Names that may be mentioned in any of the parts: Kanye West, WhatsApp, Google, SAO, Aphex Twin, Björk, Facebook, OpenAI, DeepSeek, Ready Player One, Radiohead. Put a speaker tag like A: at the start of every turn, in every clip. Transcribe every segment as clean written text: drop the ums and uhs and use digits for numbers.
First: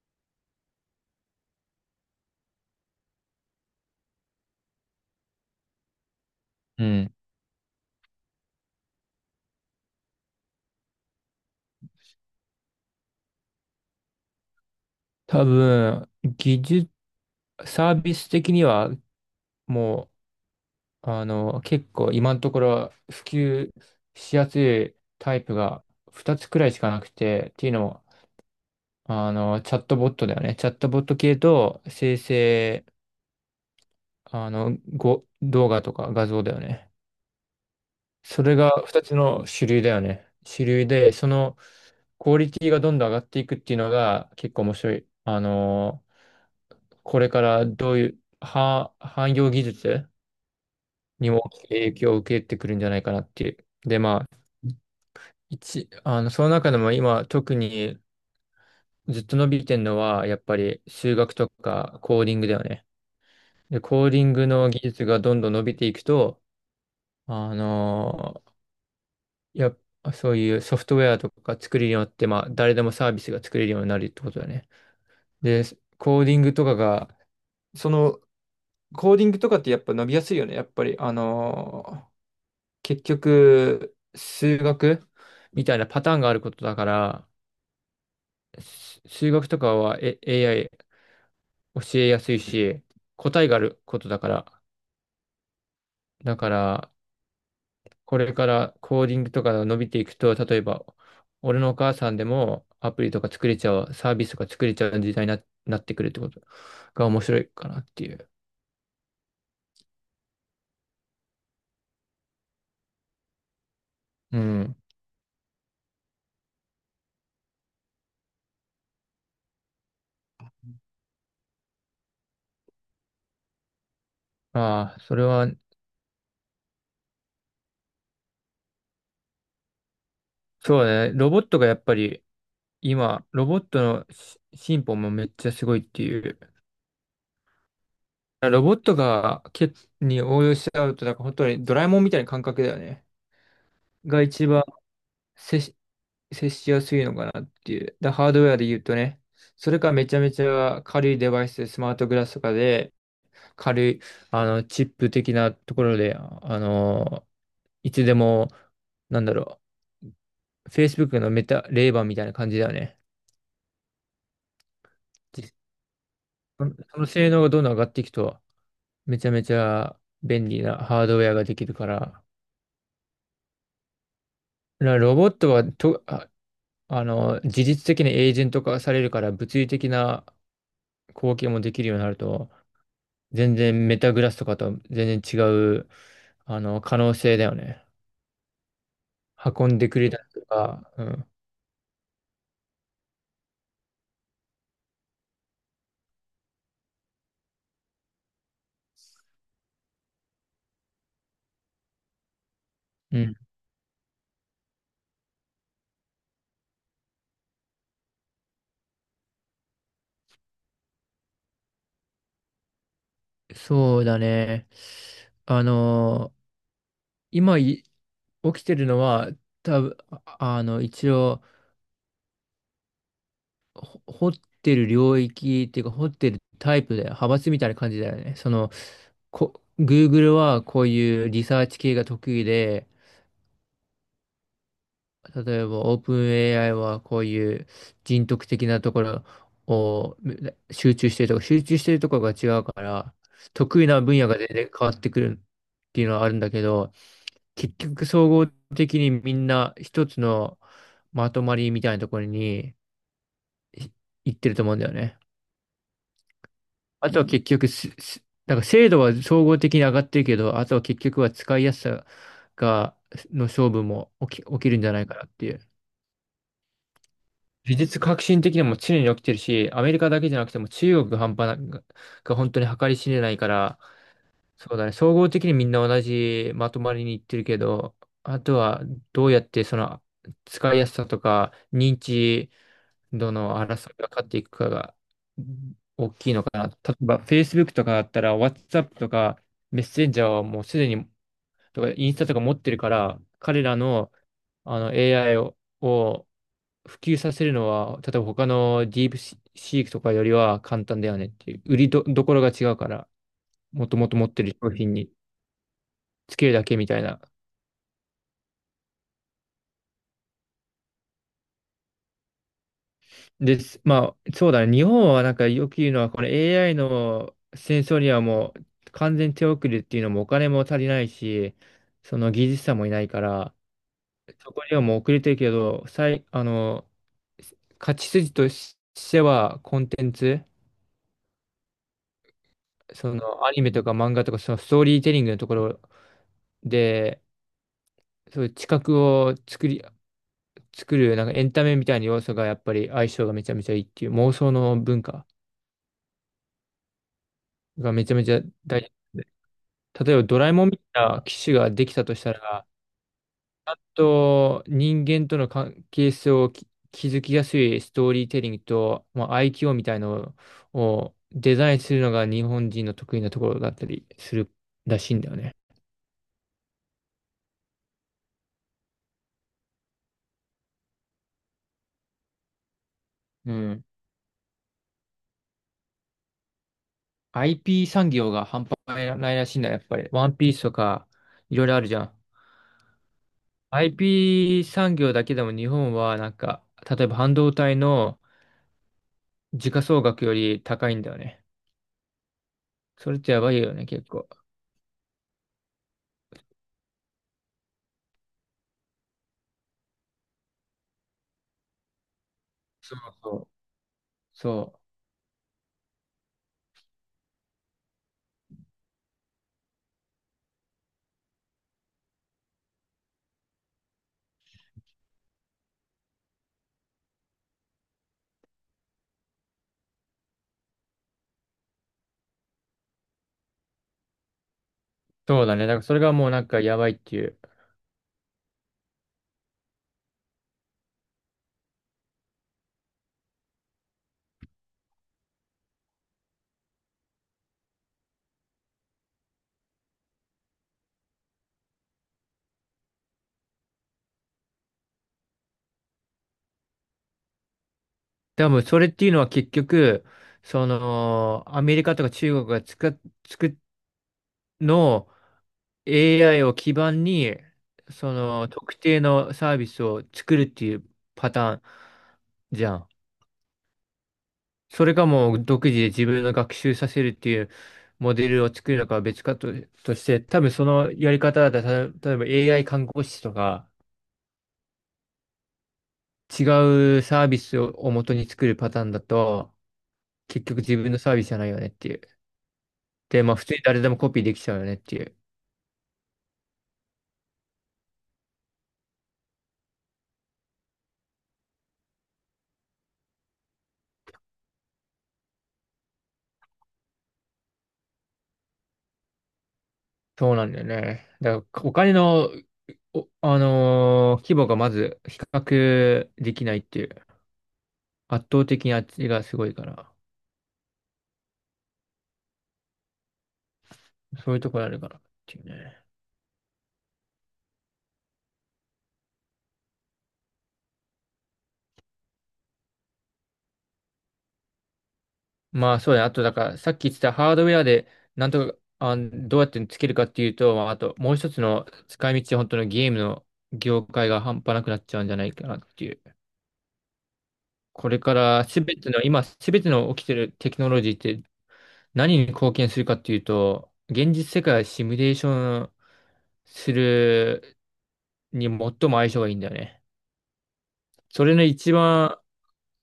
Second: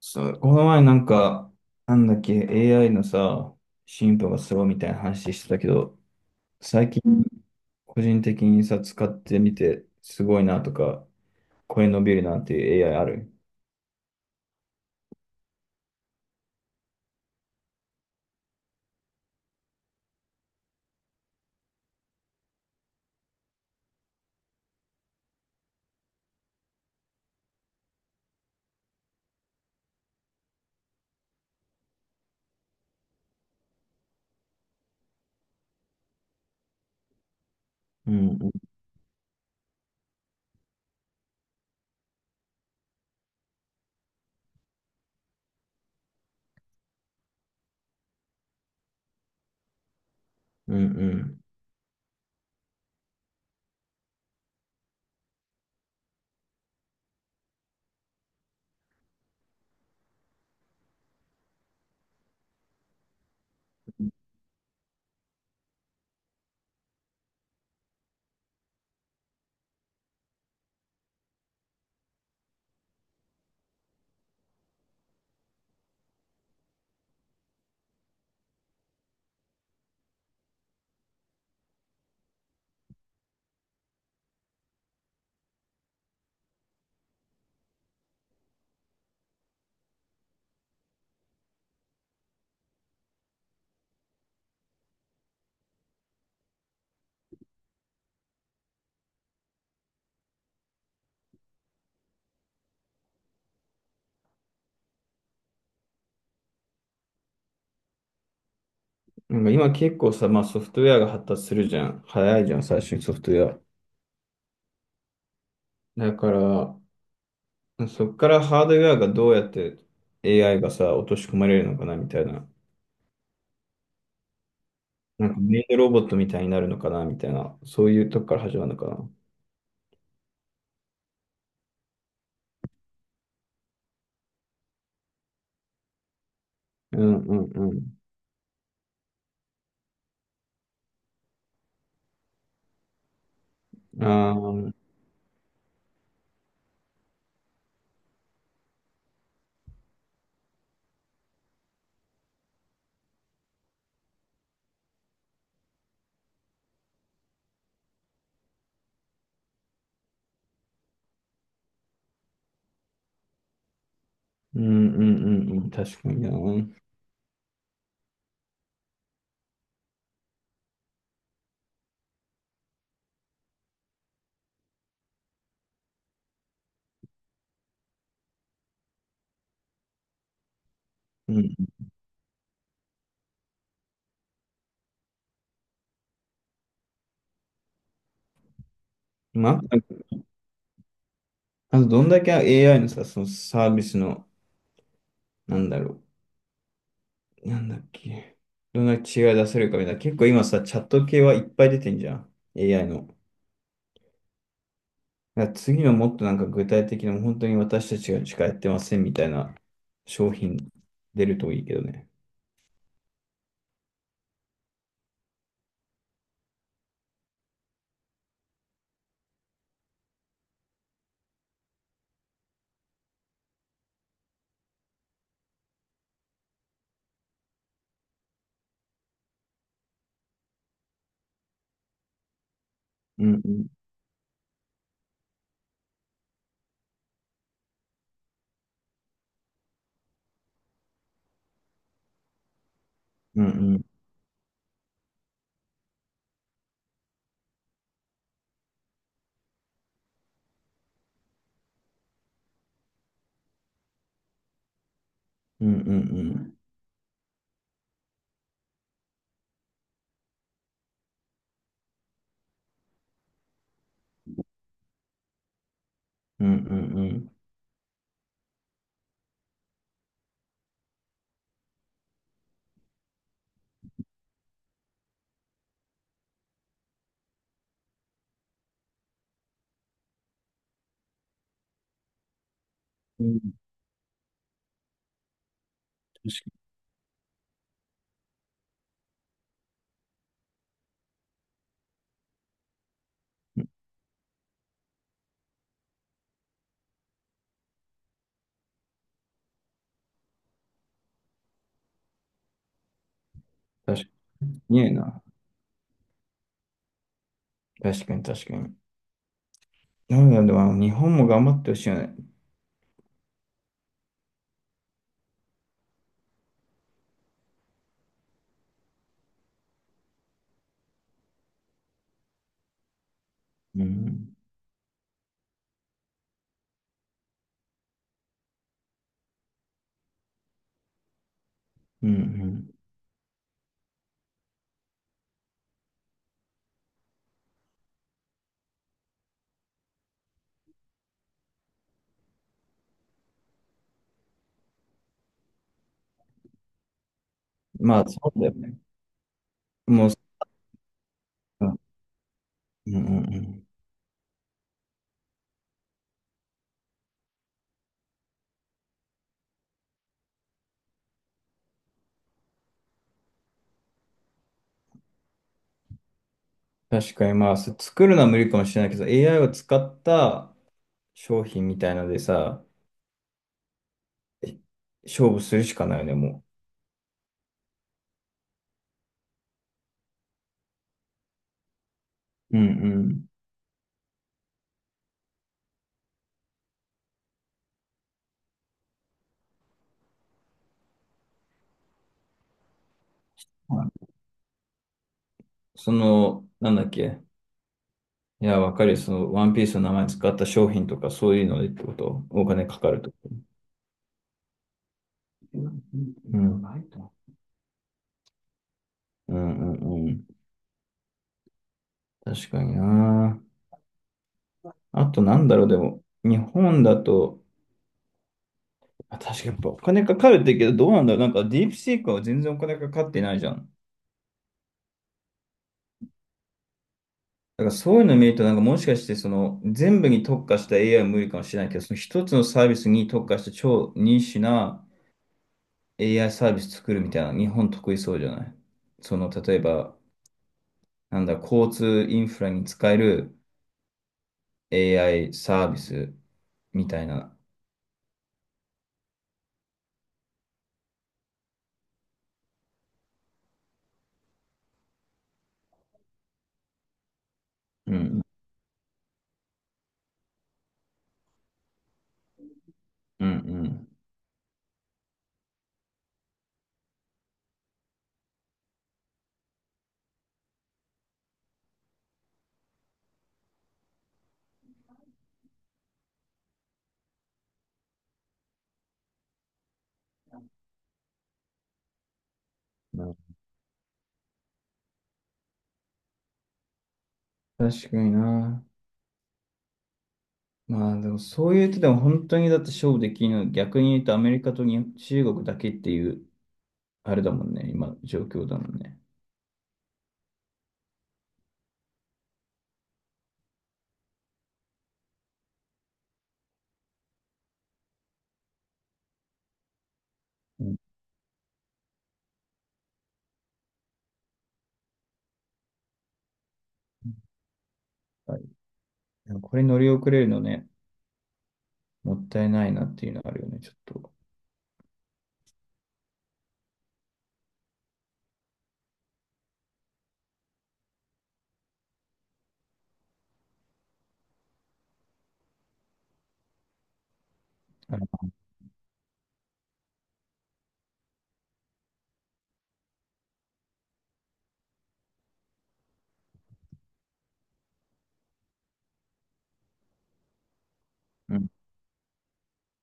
A: そう、この前なんか、なんだっけ、AI のさ、進歩がすごいみたいな話してたけど、
B: う
A: 最近、う
B: ん。
A: ん、個人的にさ、使ってみて、すごいなとか、これ伸びるなっていう AI ある？
B: 多分、技術、サービス的には、もう、あの、結構今のところ普及しやすいタイプが2つくらいしかなくて、っていうのも、チャットボットだよね。チャットボット系と生成、動画とか画像だよね。
A: うん
B: そ
A: うん
B: れが2つの主流だよね。主流で、そのクオリティがどんどん上がっていくっていうのが結構面白い。これからどういう、汎用技術
A: うんう
B: に
A: ん。
B: も大きく影響を受けてくるんじゃないかなっていう。で、まあ、一、あの、その中でも今特にずっと伸びてるのは、やっぱり数学とかコーディングだよね。で、コーディングの技術がどんどん伸びていくと、あのーやっぱそういうソフトウェアとか作れるようになって、まあ、誰でもサービスが作れるようになるってことだね。で、コーディングとかが、その、コーディングとかってやっぱ伸びやすいよね。やっぱり、結局、数学みたいなパターンがあることだから、数学とかは、AI 教えやすいし、答えがあることだから、だから、これからコーディングとかが伸びていくと、例えば、俺のお母さんでもアプリとか作れちゃう、サービスとか作れちゃう時代になってくるってことが面白いかなっていう。
A: なんか今結構さ、まあソフトウェアが発達するじゃん。早いじゃん、最初にソフトウェア。
B: うん。
A: だから、そっからハードウェアがどうやって AI がさ、落とし込まれるのかなみたいな。
B: まあ、それ
A: なんか
B: は、
A: メイドロボットみたいになるのかなみたいな。そういうとこから始まるのかな。
B: そうね、ロボットがやっぱり、今、ロボットの進歩もめっちゃすごいっていう。
A: うんうんうん。
B: ロボットがに応用しちゃうと、なんか本当にドラえもんみたいな感覚だよね。
A: あ
B: が
A: あ、
B: 一
A: う
B: 番
A: ん
B: 接し、接しやすいのかなっていう。ハードウェアで言うとね、それかめちゃめちゃ軽いデバイスで、スマートグラスとかで、軽い、あの、チップ的なところで、いつでも、なんだろFacebook のレーバーみたいな感じだよね。
A: うんう
B: 実
A: んうん。確かにな。
B: そ
A: う
B: のその性能がどんどん上がっていくと、めちゃめちゃ便利なハードウェアができるから、らロボットはと、あ、あの、事実的にエージェント化されるから物理的な貢献も
A: ん。
B: できるようになると、全然メタグラスとかと全然違う、可能性だよね。
A: まあ、
B: 運んでくれたりとか、うん。
A: あとどんだけ AI のさ、そのサービスの、なんだろう。なんだっけ。どんだけ違い出せるかみたいな。結構今さ、チャット系はいっぱい出てんじゃん。AI の。
B: うん。
A: だから次のもっとなんか具体的な、本当に私たちがしかやってませんみたいな商品出るといいけどね。
B: そうだね。あの、今起きてるのは、多分、一応、掘ってる領域っていうか、掘ってるタイプで、派閥みたいな感じだよね。その、Google はこういうリサーチ系が得意で、
A: うんうん
B: 例えば OpenAI はこういう人徳的なところを集中してるとか、集中してるところが違うから、
A: うんう
B: 得
A: ん
B: 意な分野が全然変わってくるっていうのはあるんだけど、結局総合的にみんな一つのまとまりみたいなところにい行ってると思うんだよね。
A: うんうん
B: あとは結局なんか精度は総合的に上がってるけど、あとは結局は使いやすさが、の勝負も起きるんじゃないかなっていう。
A: うんうんうんうん。
B: 技術革新的にも常に起きてるし、アメリカだけじゃなくても中国が半端な、が本当に計り知れないから、そうだね、総合的にみんな同じまとまりにいってるけど、あとはどうやってその使いやすさとか認知
A: う
B: ど
A: ん、
B: の争いが勝っていくかがうん大きいのかな。
A: 確
B: 例えば、Facebook とかだったら、WhatsApp とか、メッセンジャーはもうすでに、とか、インスタとか持ってるから、彼らの、あの AI を、普及させるのは、例えば他のディープシークとかよりは簡単だよねっていう、売りど、どころが違うから、も
A: か
B: と
A: に。
B: も
A: 確か
B: と持ってる商
A: に。ねえ
B: 品に
A: な。
B: つけるだけみたいな
A: 確かに確かに。なので、まあ、日本も頑張ってほしいよね。
B: です。まあ、そうだね。日本はなんかよく言うのは、この AI の戦争にはもう完全手遅れっていうのもお金も足りないし、その技術者もいないから、
A: うん。
B: そこにはもう遅れてるけど、最、あの、勝ち筋としてはコンテンツ、
A: うん、うん。
B: そのアニメとか漫画とかそのストーリーテリングのところで、そういう知覚を作り、作るなんかエンタメみたいな要素がやっぱり相性がめちゃめちゃいいっていう妄想の文化が
A: まあ、
B: めちゃめ
A: そ
B: ち
A: う
B: ゃ
A: だよね。
B: 大事。
A: もう、
B: 例えばドラえもんみたいな機種
A: う
B: が
A: ん
B: できたとしたら、
A: うんうん。
B: と人間との関係性を築きやすいストーリーテリングと、まあ、IQ みたいのをデザインするのが日本人の得意なところだったりするらしいんだよね。
A: 確かに、まあ、作るのは無理かもしれないけど、AI を使った商品みたいのでさ、
B: うん。
A: え勝負するしかないよね、も
B: IP 産業が半端ないらしいんだ、やっぱり。ワンピースとか、いろいろあるじゃん。
A: う。うんうん。
B: IP 産業だけでも日本はなんか、例えば半導体の時価総額より高いんだよね。それってやばいよ
A: は
B: ね、結
A: い、
B: 構。
A: その、なんだっけ。いや、わかるよ。その、ワンピースの名前使った商品とか、そういうのでってこと。お金かか
B: そ
A: る
B: う
A: ってこと。
B: そうそう。
A: うん。うんうんうん。確かにな。あとなんだろう、でも、日本だと、あ、確かにやっぱお金かかるって言うけど、どうなんだろう、なんかディープシークは全然お金かかってないじゃん。
B: そうだね。だからそれがもうなんかやばいっていう。
A: だからそういうの見ると、なんかもしかしてその全部に特化した AI は無理かもしれないけど、その一つのサービスに特化した超ニッチな AI サービス作るみたいな、日本得意そうじゃない？その、例えば、なんだ、交通インフラに使える AI サービスみたいな。
B: 多分それっていうのは結局、その、アメリカとか中国がつくの AI を基盤に、
A: う
B: そ
A: ん、
B: の特定のサービスを作るっていうパターンじゃん。
A: うん、
B: それかもう独自で自分の学習させるっていうモデルを作るのかは別かと、として、多分そのやり方だと、例えば AI 看護師とか違うサービスを、元に作るパターンだと、結局自分のサービスじゃないよねっていう。
A: うんう
B: で、ま
A: ん。
B: あ普通に誰でもコピーできちゃうよねっていう。
A: 確かにな。まあでもそういうとでも本当にだって勝負できるの逆に言うとアメリカとに中国だけっていうあれだもんね、今の状況だもんね。
B: そうなんだよね。だからお金の、お、あのー規模がまず比較できないっていう。圧倒的にあっちがすごいから。
A: うん、
B: そういうところあるかなっていうね。
A: はい、でもこれ乗り遅れるのね、もったいないなっていうのはあるよね、ちょっと。
B: まあそうだね。あとだからさっき言ってたハードウェアでなんとか、どうやってつけるかっていうと、まああともう一つの使い道、本当のゲームの業界が半端なくなっちゃうんじゃないかなっていう。こ
A: あ
B: れ
A: の
B: からすべての、今すべての起きてるテクノロジーって何に貢献するかっていうと、現実世界をシミュレーションするに最も相性がいいんだよね。そ
A: う
B: れの
A: ん
B: 一番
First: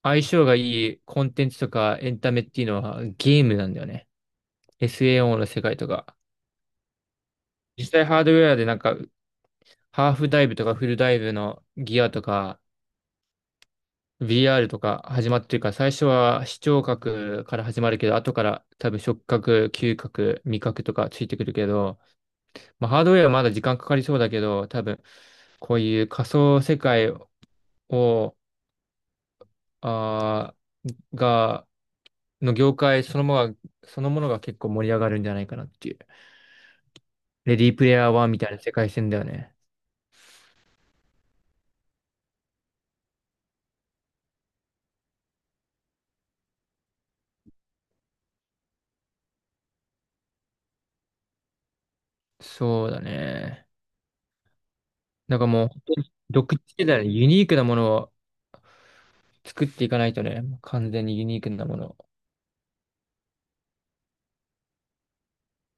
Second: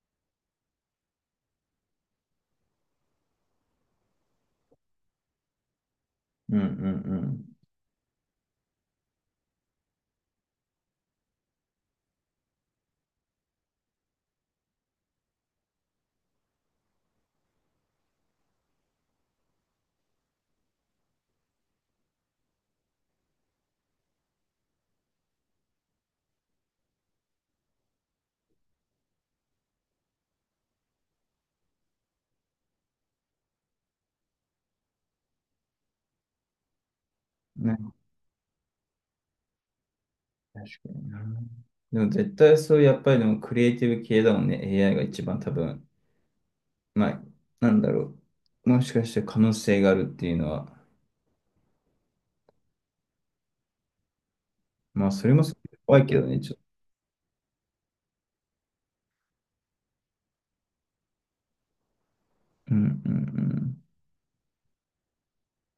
B: 相性がいいコンテンツとかエンタメっていうのはゲームなんだよね。SAO の世界とか。
A: うんうん
B: 実際ハードウェアでなんかハーフダイブとかフルダイブのギアとか VR とか始まってるから最初は視聴覚から始まるけど後から多分触覚、嗅覚、味覚とかついてくるけどまあ、ハードウェアはまだ時間かかりそうだけど、多分、こういう仮想世界を、あーが、の業界そのものが、そのものが結構盛り上がるんじゃないかなっていう。レ
A: うん。
B: ディー
A: ね、
B: プレイヤー1みたいな世界線だよね。
A: 確かにな。でも絶対そうやっぱりでもクリエイティブ系だもんね、 AI が一番多分、まあなんだろう、もしかして可能性があるっていうのは、
B: そうだね。
A: まあそれ
B: なん
A: も
B: か
A: すご
B: もう、
A: い
B: 本当
A: 怖い
B: に
A: けどね、ち
B: 独
A: ょっ
B: 自
A: と。
B: 世代のユニークなものを作っていかないとね、完全にユニークなものっ
A: うんうんうん。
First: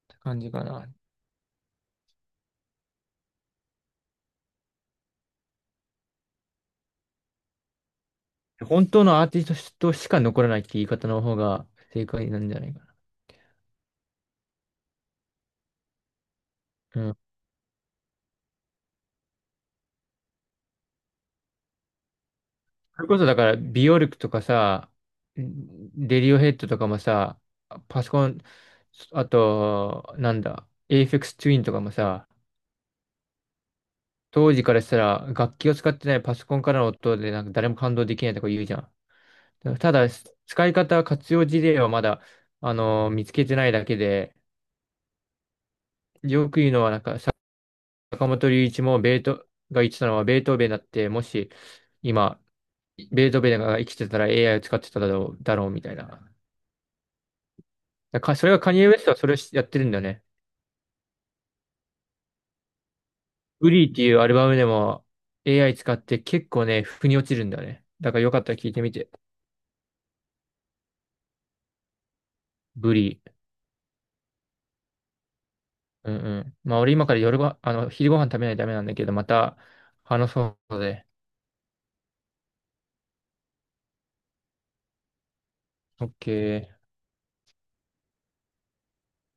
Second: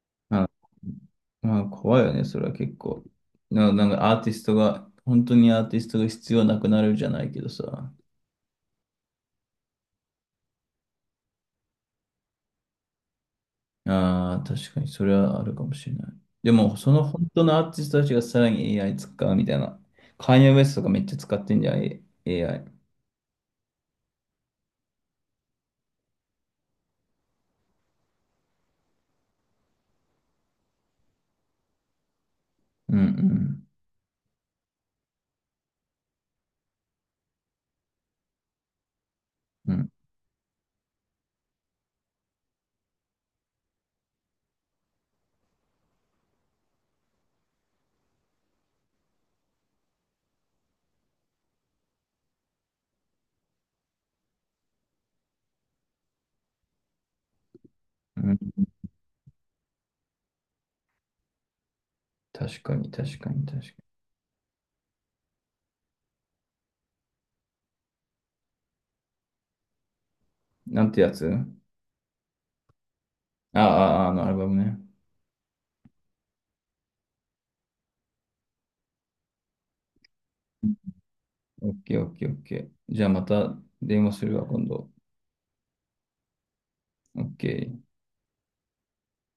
B: て感
A: あ、
B: じかな。
A: まあ、怖いよね、それは結構。なんかアーティストが、本当にアーティストが必要なくなるじゃないけどさ。
B: 本当のアーティストとしか残らないって言い方の方が正解なんじゃないか
A: ああ、確かにそれはあるかもしれない。でも、その
B: な。
A: 本当のアーティストたちがさらに AI 使うみたいな。カーニェ・ウエストとかめっちゃ使ってんじゃん、A- i
B: それこそだから、ビオルクとかさ、レディオヘッドとかもさ、パソコン、あと、なんだ、エイフェクスツインとかもさ、
A: うんうん。
B: 当時からしたら楽器を使ってないパソコンからの音でなんか誰も感動できないとか言うじゃん。
A: うん
B: ただ、使い方、活用事例はまだ、あの見つけてないだけで、よく言うのはなんか、坂本龍一もベートが言ってたのはベートーベンだって、もし今、ベートーベンが生きてたら AI を使ってただろうみたいな。だ
A: う
B: からか
A: ん。
B: それがカニエ・ウェストはそれをやってるんだよね。
A: 確かに、確かに、確
B: ウ
A: か
B: リーっていうアルバムでも AI 使って結構ね、腑に落ちるんだよね。だからよかったら聞いてみて。
A: に。なんてやつ？
B: ブリー。
A: ああ、ああのアルバムね。
B: うんうん。まあ俺今から夜ご、あの、昼ご飯食べないとダメなんだけど、また話そうので。
A: オッケー、オッケー、オッケー。じゃあまた電話するわ、今度。
B: オッケー。
A: オッケー。